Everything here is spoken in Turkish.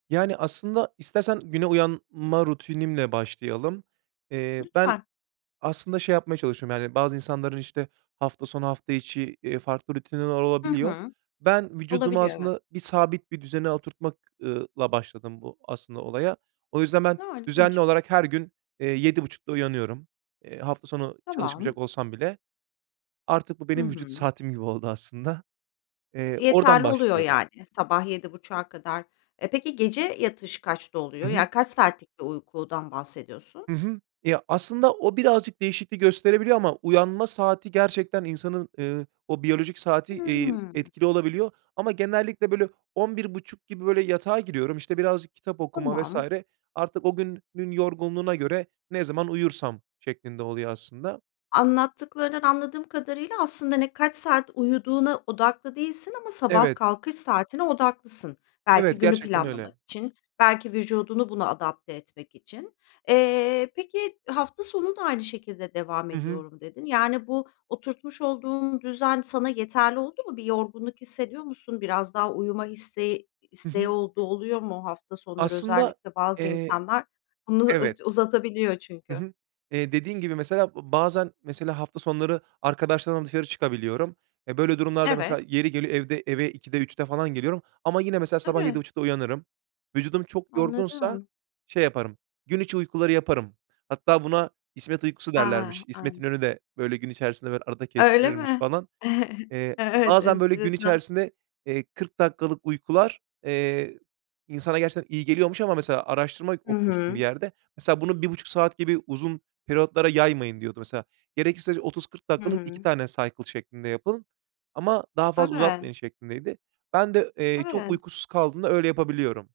Yani, aslında, istersen güne uyanma rutinimle başlayalım. Eee, ben Lütfen. aslında şey yapmaya çalışıyorum; yani, bazı insanların işte hafta sonu, hafta içi, iii, farklı rutinleri Hı olabiliyor. hı. Ben vücudumu Olabiliyor evet. aslında bir, sabit bir düzene oturtmak ııı, [unintelligible] başladım bu aslında, olaya. O yüzden ben Ha, ilginç. düzenli olarak her gün, eee, 07.30'da uyanıyorum, eee, hafta sonu Tamam. çalışmayacak olsam bile. Artık bu Hı benim vücut hı. saatim gibi oldu aslında. Eee, oradan Yeterli oluyor başlıyorum. yani. Sabah 07.30'a kadar. Eee, peki, gece yatış kaçta Hı oluyor? hı. Yani, kaç saatlik bir uykudan bahsediyorsun? Hı hı. Ya, aslında o birazcık değişiklik gösterebiliyor ama uyanma saati gerçekten insanın, eee, o biyolojik saati, iii, Hımm. etkili olabiliyor. Ama genellikle böyle 23.30 gibi böyle yatağa giriyorum işte, birazcık kitap okuma vs. Tamam. Artık o gün gün yorgunluğuna göre, ne zaman uyursam şeklinde oluyor, aslında. Anlattıklarından anladığım kadarıyla, aslında, hani, kaç saat uyuduğuna odaklı değilsin ama sabah Evet. kalkış saatine odaklısın. Belki Evet, günü gerçekten öyle. planlamak için, belki vücudunu buna adapte etmek için. Eee, peki, hafta sonu da aynı şekilde devam Hı hı. ediyorum dedin. Yani, bu oturtmuş olduğun düzen, sana yeterli oldu mu? Bir yorgunluk hissediyor musun? Biraz daha uyuma isteği Hı isteği hı. olduğu oluyor mu, hafta sonları? Aslında, Özellikle bazı eee, insanlar bunu evet. u-uzatabiliyor Hı çünkü. hı. Eee, dediğim gibi, mesela b bazen, mesela hafta sonları arkadaşlarımla dışarı çıkabiliyorum. Ya, böyle durumlarda mesela Evet. yeri geliyor, evde eve 02.00'de, 03.00'de falan geliyorum. Ama yine, mesela sabah yedi Tabii. buçukta uyanırım. Vücudum çok yorgunsa Anladım. şey yaparım, gün içi uykuları yaparım. Hatta buna İsmet Uykusu A. derlermiş, İsmet An İnönü de böyle gün içerisinde arada Öyle kestirirmiş mi? falan. Eee, Evet, bazen böyle gün enteresan. içerisinde, eee, 40 dakikalık uykular, eee, insana gerçekten iyi geliyormuş ama, mesela, araştırma Hı okumuştum bir hı. yerde. Mesela, "Bunu 1,5 saat gibi uzun periyotlara yaymayın." diyordu, mesela. Gerekirse 30-40 Hı dakikalık 2 hı. tane cycle şeklinde yapın ama daha fazla Evet. uzatmayın, şeklindeydi. Ben de, eee, çok Evet. uykusuz kaldığımda öyle yapabiliyorum.